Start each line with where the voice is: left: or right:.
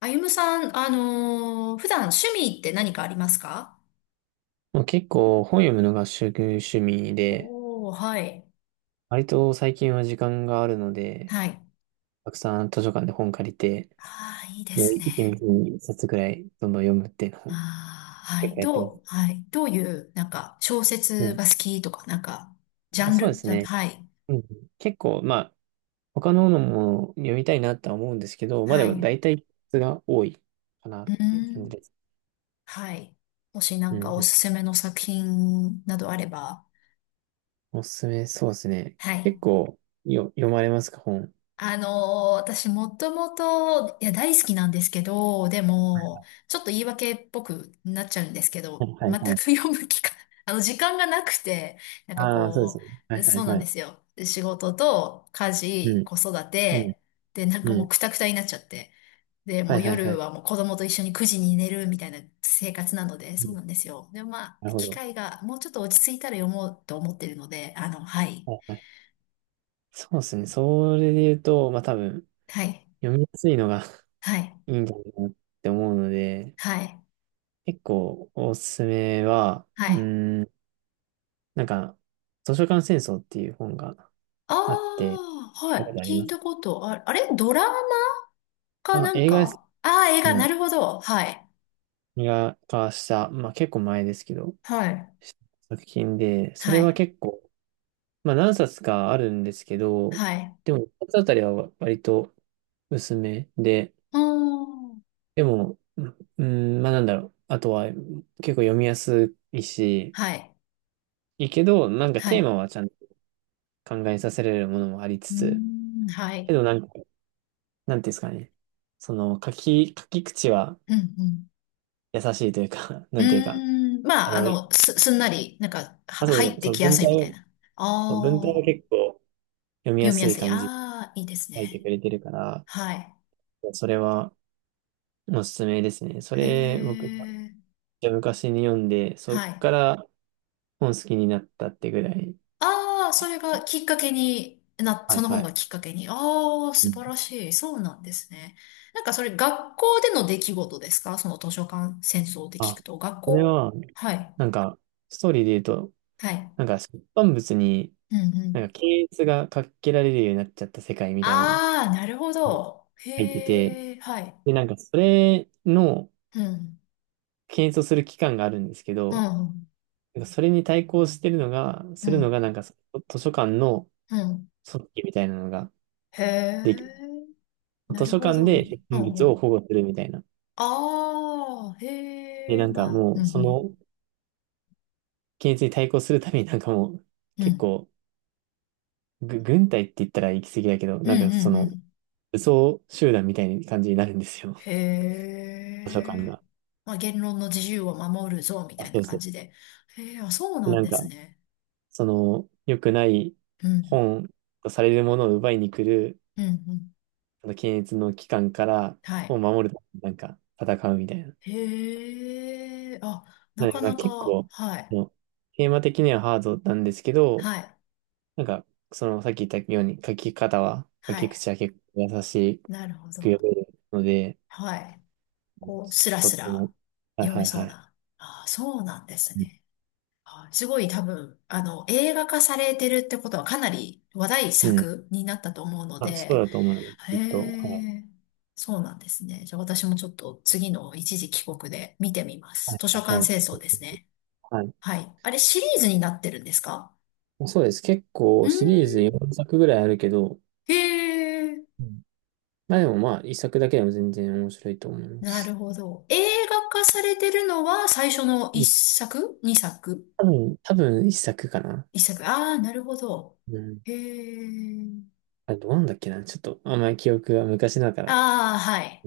left: あゆむさん、普段趣味って何かありますか？
right: まあ、結構本読むのが主趣味で、
left: おー、はい。
right: 割と最近は時間があるので、
left: はい。
right: たくさん図書館で本借りて、
left: ああ、いいで
right: もう
left: す
right: 一気
left: ね。
right: に一冊ぐらいどんどん読むっていうの
left: あ
right: を
left: あ、は
right: 結
left: い。
right: 構やってます。
left: はい。どういう、なんか、小
right: う
left: 説
right: ん。
left: が好きとか、なんか、ジャ
right: まあ
left: ン
right: そうで
left: ル
right: す
left: じゃ、
right: ね。
left: はい。
right: うん。結構、まあ、他ののも読みたいなとは思うんですけど、まあで
left: は
right: も
left: い。
right: 大体質が多いかなっ
left: うー
right: ていう感
left: ん。
right: じです。
left: はい。もしな
right: う
left: ん
right: ん
left: かお
right: う
left: すすめの作品などあれば。
right: ん。おすすめ、そうですね。
left: は
right: 結
left: い。
right: 構読まれますか、本。
left: あのー私もともと、いや、大好きなんですけど、でも、ちょっと言い訳っぽくなっちゃうんですけ
right: は
left: ど、
right: いはい
left: 全
right: は
left: く
right: い。
left: 読む機会、時間がなくて、なんか
right: ああ、そうで
left: こ
right: すね。は
left: う、
right: いは
left: そう
right: い
left: な
right: は
left: んで
right: い。
left: すよ。仕事と家
right: う
left: 事、
right: ん。
left: 子育
right: うん。
left: て、で、なんか
right: う
left: もう
right: ん。
left: クタクタになっちゃって。で、も
right: はい
left: う
right: はいは
left: 夜
right: い。
left: はもう子供と一緒に9時に寝るみたいな生活なので、そうなんですよ。でもま
right: な
left: あ、
right: るほ
left: 機
right: ど。
left: 会がもうちょっと落ち着いたら読もうと思ってるので、はい。
right: はいはい。そうですね。それで言うと、まあ多分、
left: はい。
right: 読みやすいのが
left: はい。
right: いいんじゃないかなって思うので、
left: はい。
right: 結構おすすめは、
left: はい。
right: なんか、図書館戦争っていう本が
left: あ
right: あって、
left: あ、は
right: 見たこ
left: い。
right: とあり
left: 聞
right: ま
left: い
right: す。
left: たこと、あ、あれドラマか
right: あ、
left: なん
right: 映画です。
left: かああー、映
right: う
left: 画、な
right: ん。
left: るほど。はい。
right: 映画化した、まあ結構前ですけど、
left: はい。
right: 作品で、そ
left: は
right: れは
left: い。
right: 結構、まあ何冊かあるんですけど、
left: はい。
right: でも一冊あたりは割と薄めで、
left: うーん。
right: でも、うん、まあなんだろう。あとは、結構読みやすいし、
left: はい。
right: いいけど、なんか
left: は
right: テー
left: い。
right: マはちゃんと考えさせられるものもありつ
left: う
right: つ、
left: ーん。は
right: け
left: い。
right: どなんか、なんていうんですかね。その、書き口は
left: うん、うん。
right: 優しいというか、
left: う
right: なんていうか、
left: ーん。
right: あ
left: まあ、
right: の、
left: すんなり、なんか、
right: あ、そう
left: 入
right: そ
left: っ
right: う、
left: て
right: その
left: きや
right: 文
left: すいみたい
right: 体
left: な。あ
right: を、文体は
left: あ、
right: 結構読みや
left: 読み
right: す
left: や
right: い
left: すい。あ
right: 感じで
left: あ、いいです
right: 書いてく
left: ね。
right: れてるから、
left: はい。
right: それはおすすめですね。それ、
left: へ
right: 僕も
left: え。
right: 昔に読んで、そ
left: は
right: っ
left: い。
right: から本好きになったってぐらい。
left: ああ、それがきっかけに、
right: は
left: そ
right: い
left: の
right: は
left: 本
right: い。
left: がきっかけに。ああ、素晴らしい。そうなんですね。なんかそれ学校での出来事ですか？その図書館戦争で聞く
right: あ、
left: と。学
right: それ
left: 校。
right: は、
left: はい。
right: なんか、ストーリーで言うと、
left: はい。
right: なんか、出版物に、
left: うんう
right: な
left: ん。
right: んか、検閲がかけられるようになっちゃった世界みたいなのを
left: ああ、なるほど。
right: 書いてて、
left: へえ、はい。
right: で、なんか、それの
left: うん。
right: 検閲をする機関があるんですけ
left: う
right: ど、
left: ん。
right: なんか、それに対抗してるのが、
left: う
right: するの
left: ん。
right: が、なんか、その図書館の
left: うん。
right: 組織みたいなのが
left: へ
right: でき、
left: え、な
right: 図
left: る
right: 書
left: ほ
right: 館
left: ど。
right: で出
left: う
right: 版
left: んう
right: 物を
left: ん。
right: 保護するみたいな。
left: ああ、へ
right: で、な
left: え、
right: んか、
left: まあ、
right: も
left: う
right: う、そ
left: ん
right: の検閲に対抗するために、なんかもう、
left: うん。う
right: 結
left: ん。
right: 構、軍隊って言ったら行き過ぎだけど、
left: うんう
right: なんか、そ
left: んう
right: の、
left: ん。
right: 武装集団みたいな感じになるんですよ。
left: へ
right: 図書館
left: え。
right: が。
left: まあ、言論の自由を守るぞ、み
right: あ、
left: たいな
right: そうで
left: 感じ
right: す。
left: で。へえ、あ、そう
right: で
left: なん
right: なん
left: です
right: か、
left: ね。
right: その、良くない
left: うん、
right: 本とされるものを奪いに来る、
left: うん、うん。
right: あの検閲の機関から
left: は
right: 本を
left: い。
right: 守るためになんか戦うみたいな。
left: へえ、あ、な
right: なん
left: か
right: か
left: なか、
right: 結構、
left: はい、
right: もうテーマ的にはハードなんですけど、
left: はい、
right: なんか、そのさっき言ったように書き方は、書
left: は
right: き
left: い。
right: 口は結構優し
left: なるほ
right: く
left: ど。
right: 読めるので、
left: はい。
right: うん、
left: こう、スラ
right: とっ
left: ス
right: て
left: ラ
right: も。はい
left: 読
right: は
left: め
right: い
left: そう
right: はい。
left: な。あ、そうなんです
right: うん。
left: ね。あ、すごい多分、映画化されてるってことはかなり話題
right: うん、
left: 作になったと思うの
right: あ、そう
left: で、
right: だと思う。
left: へ
right: きっと。はい
left: え、そうなんですね。じゃあ私もちょっと次の一時帰国で見てみま
right: は
left: す。
right: い、
left: 図書
right: は
left: 館清
right: い。
left: 掃ですね。
right: はい。
left: はい。あれシリーズになってるんですか？
right: そうです。結
left: う
right: 構
left: ーん。
right: シリーズ4作ぐらいあるけど、
left: へえ、
right: うん、まあでもまあ一作だけでも全然面白いと思いま
left: なる
right: す。
left: ほど。映画化されてるのは最初の
right: う
left: 一
right: ん、
left: 作二作？
right: 多分1作かな。
left: 一作。ああ、なるほど。
right: うん。
left: へえ。
right: あれどうなんだっけな。ちょっとあんまり記憶が昔だから。
left: ああ、はい。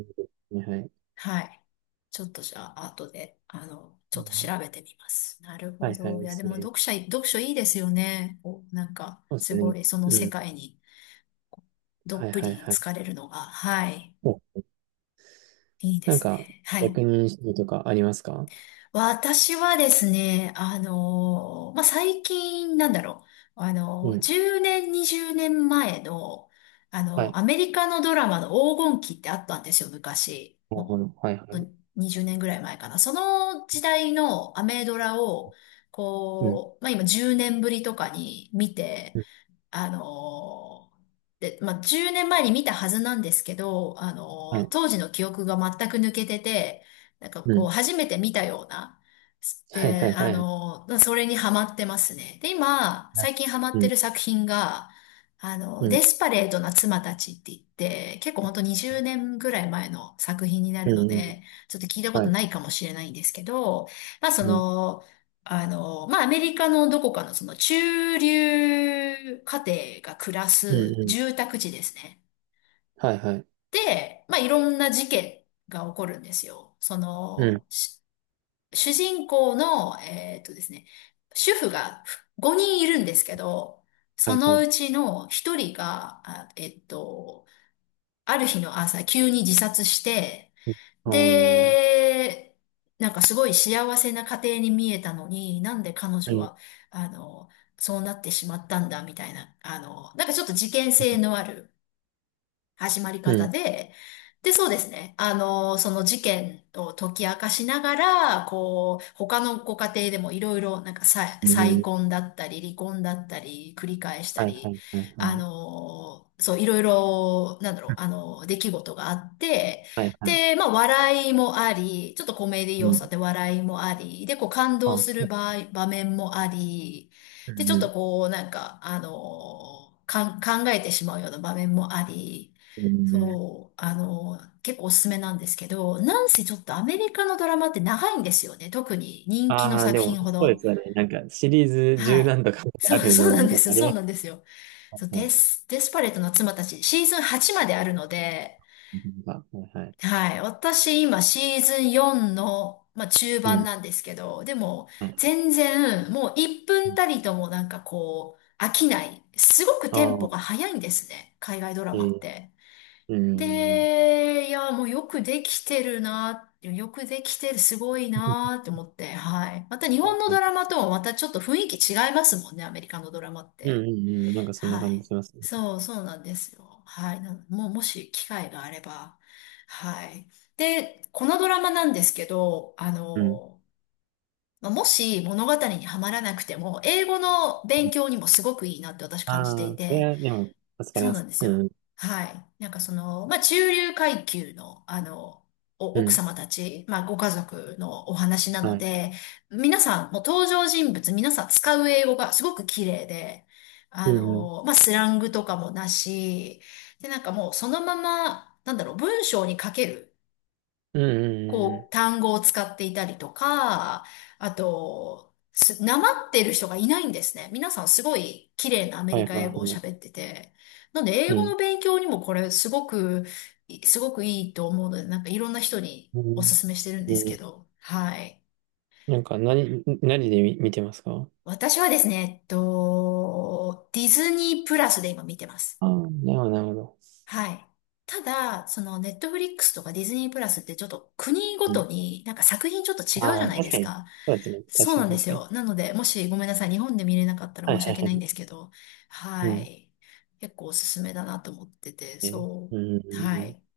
right: うん、はい。
left: はい。ちょっとじゃあ、後で、ち
right: う
left: ょっと
right: ん、
left: 調べてみます。なる
right: は
left: ほ
right: いは
left: ど。い
right: い、
left: や、で
right: そ
left: も
right: れ。
left: 読書いいですよね。お、なんか、
right: そうです
left: す
right: ね。
left: ごい、その
right: う
left: 世
right: ん。
left: 界にど
right: は
left: っ
right: い
left: ぷり
right: はいはい。
left: 浸かれるのが、はい、
right: お、
left: いいで
right: なん
left: す
right: か、
left: ね。はい。
right: 役人主義とかありますか？
left: 私はですね、まあ、最近、なんだろう、
right: うん。
left: 10年、20年前の、
right: はい。
left: アメリカのドラマの黄金期ってあったんですよ、昔。
right: なるほ
left: も
right: ど。はいは
left: う、
right: い。
left: にじゅうねん20年ぐらい前かな。その時代のアメドラを、
right: うん。
left: こう、まあ、今10年ぶりとかに見て、
right: うん。
left: あので、まあ、10年前に見たはずなんですけど、
right: はい。
left: 当時の記憶が全く抜けてて、なんか
right: う
left: こう、
right: ん。
left: 初めて見たような、
right: はいは
left: で、
right: いはいはい。
left: それにハマってますね。で、今、最近ハマっ
right: う
left: て
right: ん。
left: る作品が、
right: う
left: デ
right: ん。
left: スパレートな妻たちって言って、結構ほんと20年ぐらい前の作品にな
right: う
left: るの
right: んうん。
left: で、ちょっと聞いたこ
right: は
left: と
right: い。
left: ないかもしれないんですけど、まあそ
right: うん。
left: の、まあ、アメリカのどこかのその中流家庭が暮ら
right: う
left: す
right: んうん。
left: 住宅地ですね。
right: はいはい。
left: で、まあ、いろんな事件が起こるんですよ。
right: うん。
left: 主人公の、えっとですね、主婦が5人いるんですけど、
right: は
left: そ
right: いは
left: のう
right: い。
left: ちの1人が、ある日の朝急に自殺して、
right: うん。あー
left: で、なんかすごい幸せな家庭に見えたのに、なんで彼
right: う
left: 女
right: ん。
left: は、あの、そうなってしまったんだ、みたいな、なんかちょっと事件性のある始まり
right: う
left: 方
right: ん。
left: で、で、そうですね。その事件を解き明かしながら、こう、他のご家庭でもいろいろ、なんか
right: うんう
left: 再
right: ん。
left: 婚だったり、離婚だったり、繰り返した
right: はいは
left: り、
right: いはいはい。
left: そう、いろいろ、なんだろ
right: う
left: う、
right: ん。
left: 出来事があって、
right: はいはい。
left: で、まあ、笑いもあり、ちょっとコメディ
right: う
left: 要素
right: ん。
left: で笑いもあり、で、こう、感動
right: あ、
left: す
right: そ
left: る
right: う。
left: 場面もあり、
right: う
left: で、ち
right: ん
left: ょっ
right: うん。
left: とこう、なんか、考えてしまうような場面もあり、
right: うんうん。
left: そう、結構おすすめなんですけど、なんせちょっとアメリカのドラマって長いんですよね。特に人気の
right: ああ、
left: 作
right: でも、
left: 品ほ
right: そうで
left: ど。
right: すよね。なんか、シリーズ
left: は
right: 十
left: い。
right: 何とか
left: そ
right: あ
left: う、
right: る
left: そう
right: の、
left: なん
right: み
left: で
right: たいな、
left: すよ。
right: あり
left: そ
right: ま
left: う
right: し
left: なんですよ。
right: た
left: そう、
right: ね。
left: デスパレートの妻たち、シーズン8まであるので、
right: う、はいはい。
left: はい。私今シーズン4の、まあ、中
right: う
left: 盤
right: ん。
left: なんですけど、でも
right: はい。
left: 全然もう1分たりともなんかこう飽きない。すごく
right: あ
left: テンポ
right: あ、
left: が速いんですね。海外ドラ
right: え
left: マっ
right: ー、
left: て。
right: うん。
left: で、いや、もうよくできてるな、よくできてる、すごいなって思って、はい。また日
right: は
left: 本
right: い
left: の
right: は
left: ド
right: い。
left: ラマとはまたちょっと雰囲気違いますもんね、アメリカのドラマっ
right: うんう
left: て。
right: んうん。なんかそんな
left: は
right: 感じ
left: い。
right: しますね。
left: そう、そうなんですよ。はい。なもう、もし機会があれば。はい。で、このドラマなんですけど、
right: うん。
left: まあもし物語にはまらなくても、英語の勉強にもすごくいいなって私感じて
right: あ
left: い
right: あ、それ
left: て、
right: は、でも、助かり
left: そう
right: ま
left: なん
right: す。
left: です
right: う
left: よ。
right: ん。
left: はい。なんかその、まあ、中流階級の、
right: う
left: 奥
right: ん。
left: 様たち、まあ、ご家族のお話な
right: は
left: の
right: い。
left: で、皆さん、もう登場人物、皆さん使う英語がすごく綺麗で、
right: うんうん
left: まあ、スラングとかもなし、で、なんかもうそのまま、なんだろう、文章に書ける。
right: うんうん。うんう
left: こう、
right: ん。
left: 単語を使っていたりとか、あと、なまってる人がいないんですね。皆さんすごい綺麗なアメ
right: はい
left: リ
right: は
left: カ英語を
right: いはい。
left: 喋ってて。なんで、英
right: う
left: 語の
right: ん
left: 勉強にもこれすごく、すごくいいと思うので、なんかいろんな人に
right: う
left: おす
right: ん
left: すめしてるん
right: う
left: ですけ
right: ん。
left: ど。はい。
right: なんか何で見てますか？
left: 私はですね、えっと、ディズニープラスで今見てます。
right: ああー、なるほどなるほど。
left: はい。ただ、その、ネットフリックスとかディズニープラスってちょっと国ご
right: う
left: と
right: ん。
left: になんか作品ちょっと違うじ
right: あ
left: ゃ
right: あ、
left: ないで
right: 確か
left: す
right: に。
left: か。
right: そうですね、
left: そ
right: 確
left: う
right: か
left: な
right: に
left: んで
right: 確
left: す
right: かに。
left: よ。なので、もしごめんなさい、日本で見れなかったら
right: はい
left: 申し
right: はい
left: 訳
right: は
left: ないん
right: い。
left: ですけど、
right: う
left: は
right: ん。
left: い。結構おすすめだなと思ってて、
right: ね、
left: そう。
right: うんうんうん
left: は
right: う
left: い。
right: ん。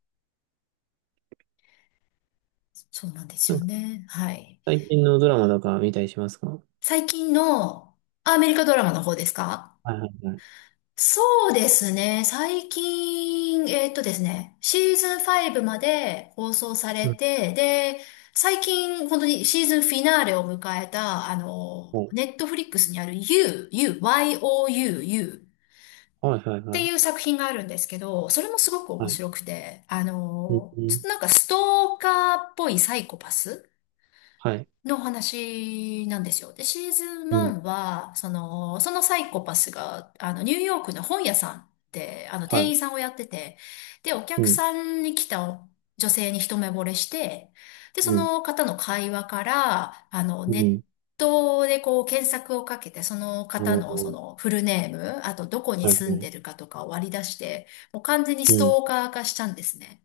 left: そうなんです
right: なん
left: よ
right: か
left: ね。はい。
right: 最近のドラマとか見たりしますか？は
left: 最近のアメリカドラマの方ですか？
right: いはいはい。
left: そうですね。最近、ですね、シーズン5まで放送され
right: うん。
left: て、で、最近、本当にシーズンフィナーレを迎えた、
right: は
left: ネットフリックスにある YOU
right: いはい
left: っ
right: は
left: てい
right: い
left: う作品があるんですけど、それもすごく面
right: はい。
left: 白くて、
right: うんう
left: ちょっ
right: ん。
left: となんかストーカーっぽいサイコパス
right: はい。
left: の話なんですよ。で、シーズン
right: うん。
left: 1は、その、そのサイコパスが、ニューヨークの本屋さんで、
right: は
left: 店
right: い。
left: 員さんをやってて、で、お
right: う
left: 客
right: ん
left: さんに来た女性に一目惚れして、で、そ
right: うん
left: の方の会話から、
right: う
left: ネッ
right: ん。
left: トでこう検索をかけて、その
right: お
left: 方のそ
right: ー、
left: のフルネーム、あとどこに
right: はいは
left: 住ん
right: い。
left: でるかとかを割り出して、もう完全にス
right: うん
left: トーカー化しちゃうんですね。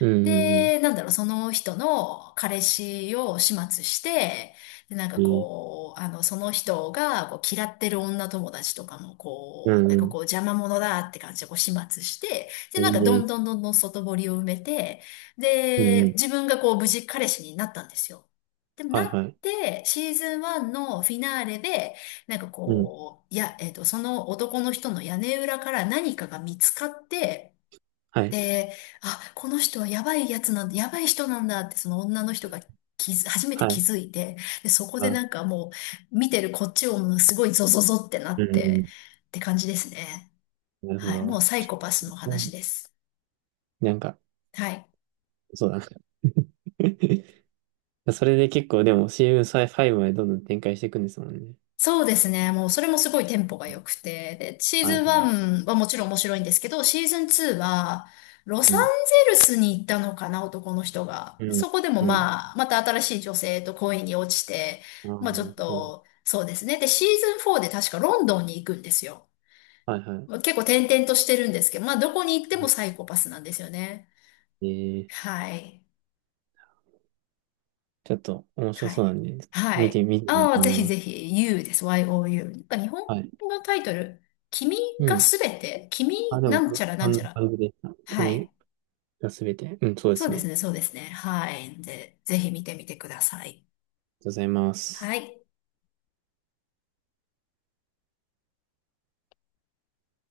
right: うんうん
left: で、なんだろう、その人の彼氏を始末して、で、なんか
right: うん、いい。
left: こう、その人がこう嫌ってる女友達とかも
right: う
left: こ
right: ん
left: う、なん
right: う
left: か
right: ん、
left: こう邪魔者だって感じでこう始末して、で、
right: い
left: な
right: い
left: んかどん
right: ね。
left: どんどんどん外堀を埋めて、
right: う
left: で、
right: ん。
left: 自分がこう無事彼氏になったんですよ。でもな
right: はいは
left: っ
right: い。
left: て、シーズン1のフィナーレで、なんか
right: うん。
left: こう、いや、その男の人の屋根裏から何かが見つかって、
right: はい。
left: で、あ、この人はやばいやつなんだ、やばい人なんだってその女の人が初めて
right: は
left: 気
right: い。
left: づいて、で、そこで
right: あ、
left: なんかもう見てるこっちをもうすごいゾゾゾってな
right: う
left: って
right: ん。
left: って感じですね。
right: なるほ
left: はい。もう
right: ど。
left: サイ
right: ち
left: コパスの
right: ょっ
left: 話
right: と、
left: です。
right: なんか、
left: はい。
right: そうだな。それで結構、でも CM5 までどんどん展開していくんですもんね。
left: そうですね。もうそれもすごいテンポが良くて。で、シー
right: は
left: ズ
right: い
left: ン
right: はい。
left: 1はもちろん面白いんですけど、シーズン2はロ
right: う
left: サン
right: ん。
left: ゼルスに行ったのかな、男の人が。で
right: うん。
left: そこでも
right: うん。
left: まあ、また新しい女性と恋に落ちて、
right: ああ、
left: まあちょっ
right: そう。
left: と、そうですね。で、シーズン4で確かロンドンに行くんですよ。
right: はいは
left: まあ結構転々としてるんですけど、まあどこに行ってもサイコパスなんですよね。
right: い。えー
left: はい。
right: ちょっと面白
left: は
right: そうな
left: い。
right: んで、
left: は
right: 見て
left: い。
right: みてみよう
left: あ
right: と
left: あ、
right: 思
left: ぜ
right: い
left: ひ
right: ま
left: ぜ
right: す。
left: ひ、You です。YOU。なんか日本
right: はい。
left: のタイトル、君
right: う
left: が
right: ん。
left: すべて、君
right: あ、でも、
left: なんち
right: そ
left: ゃら
right: そ
left: なん
right: ん
left: ちゃ
right: な
left: ら。
right: 感じでした。
left: は
right: 君
left: い。
right: がすべて。うん、そうで
left: そう
right: すね。
left: で
right: あ
left: す
right: りが
left: ね、
right: と
left: そうですね。はい。で、ぜひ見てみてください。
right: うございま
left: は
right: す。
left: い。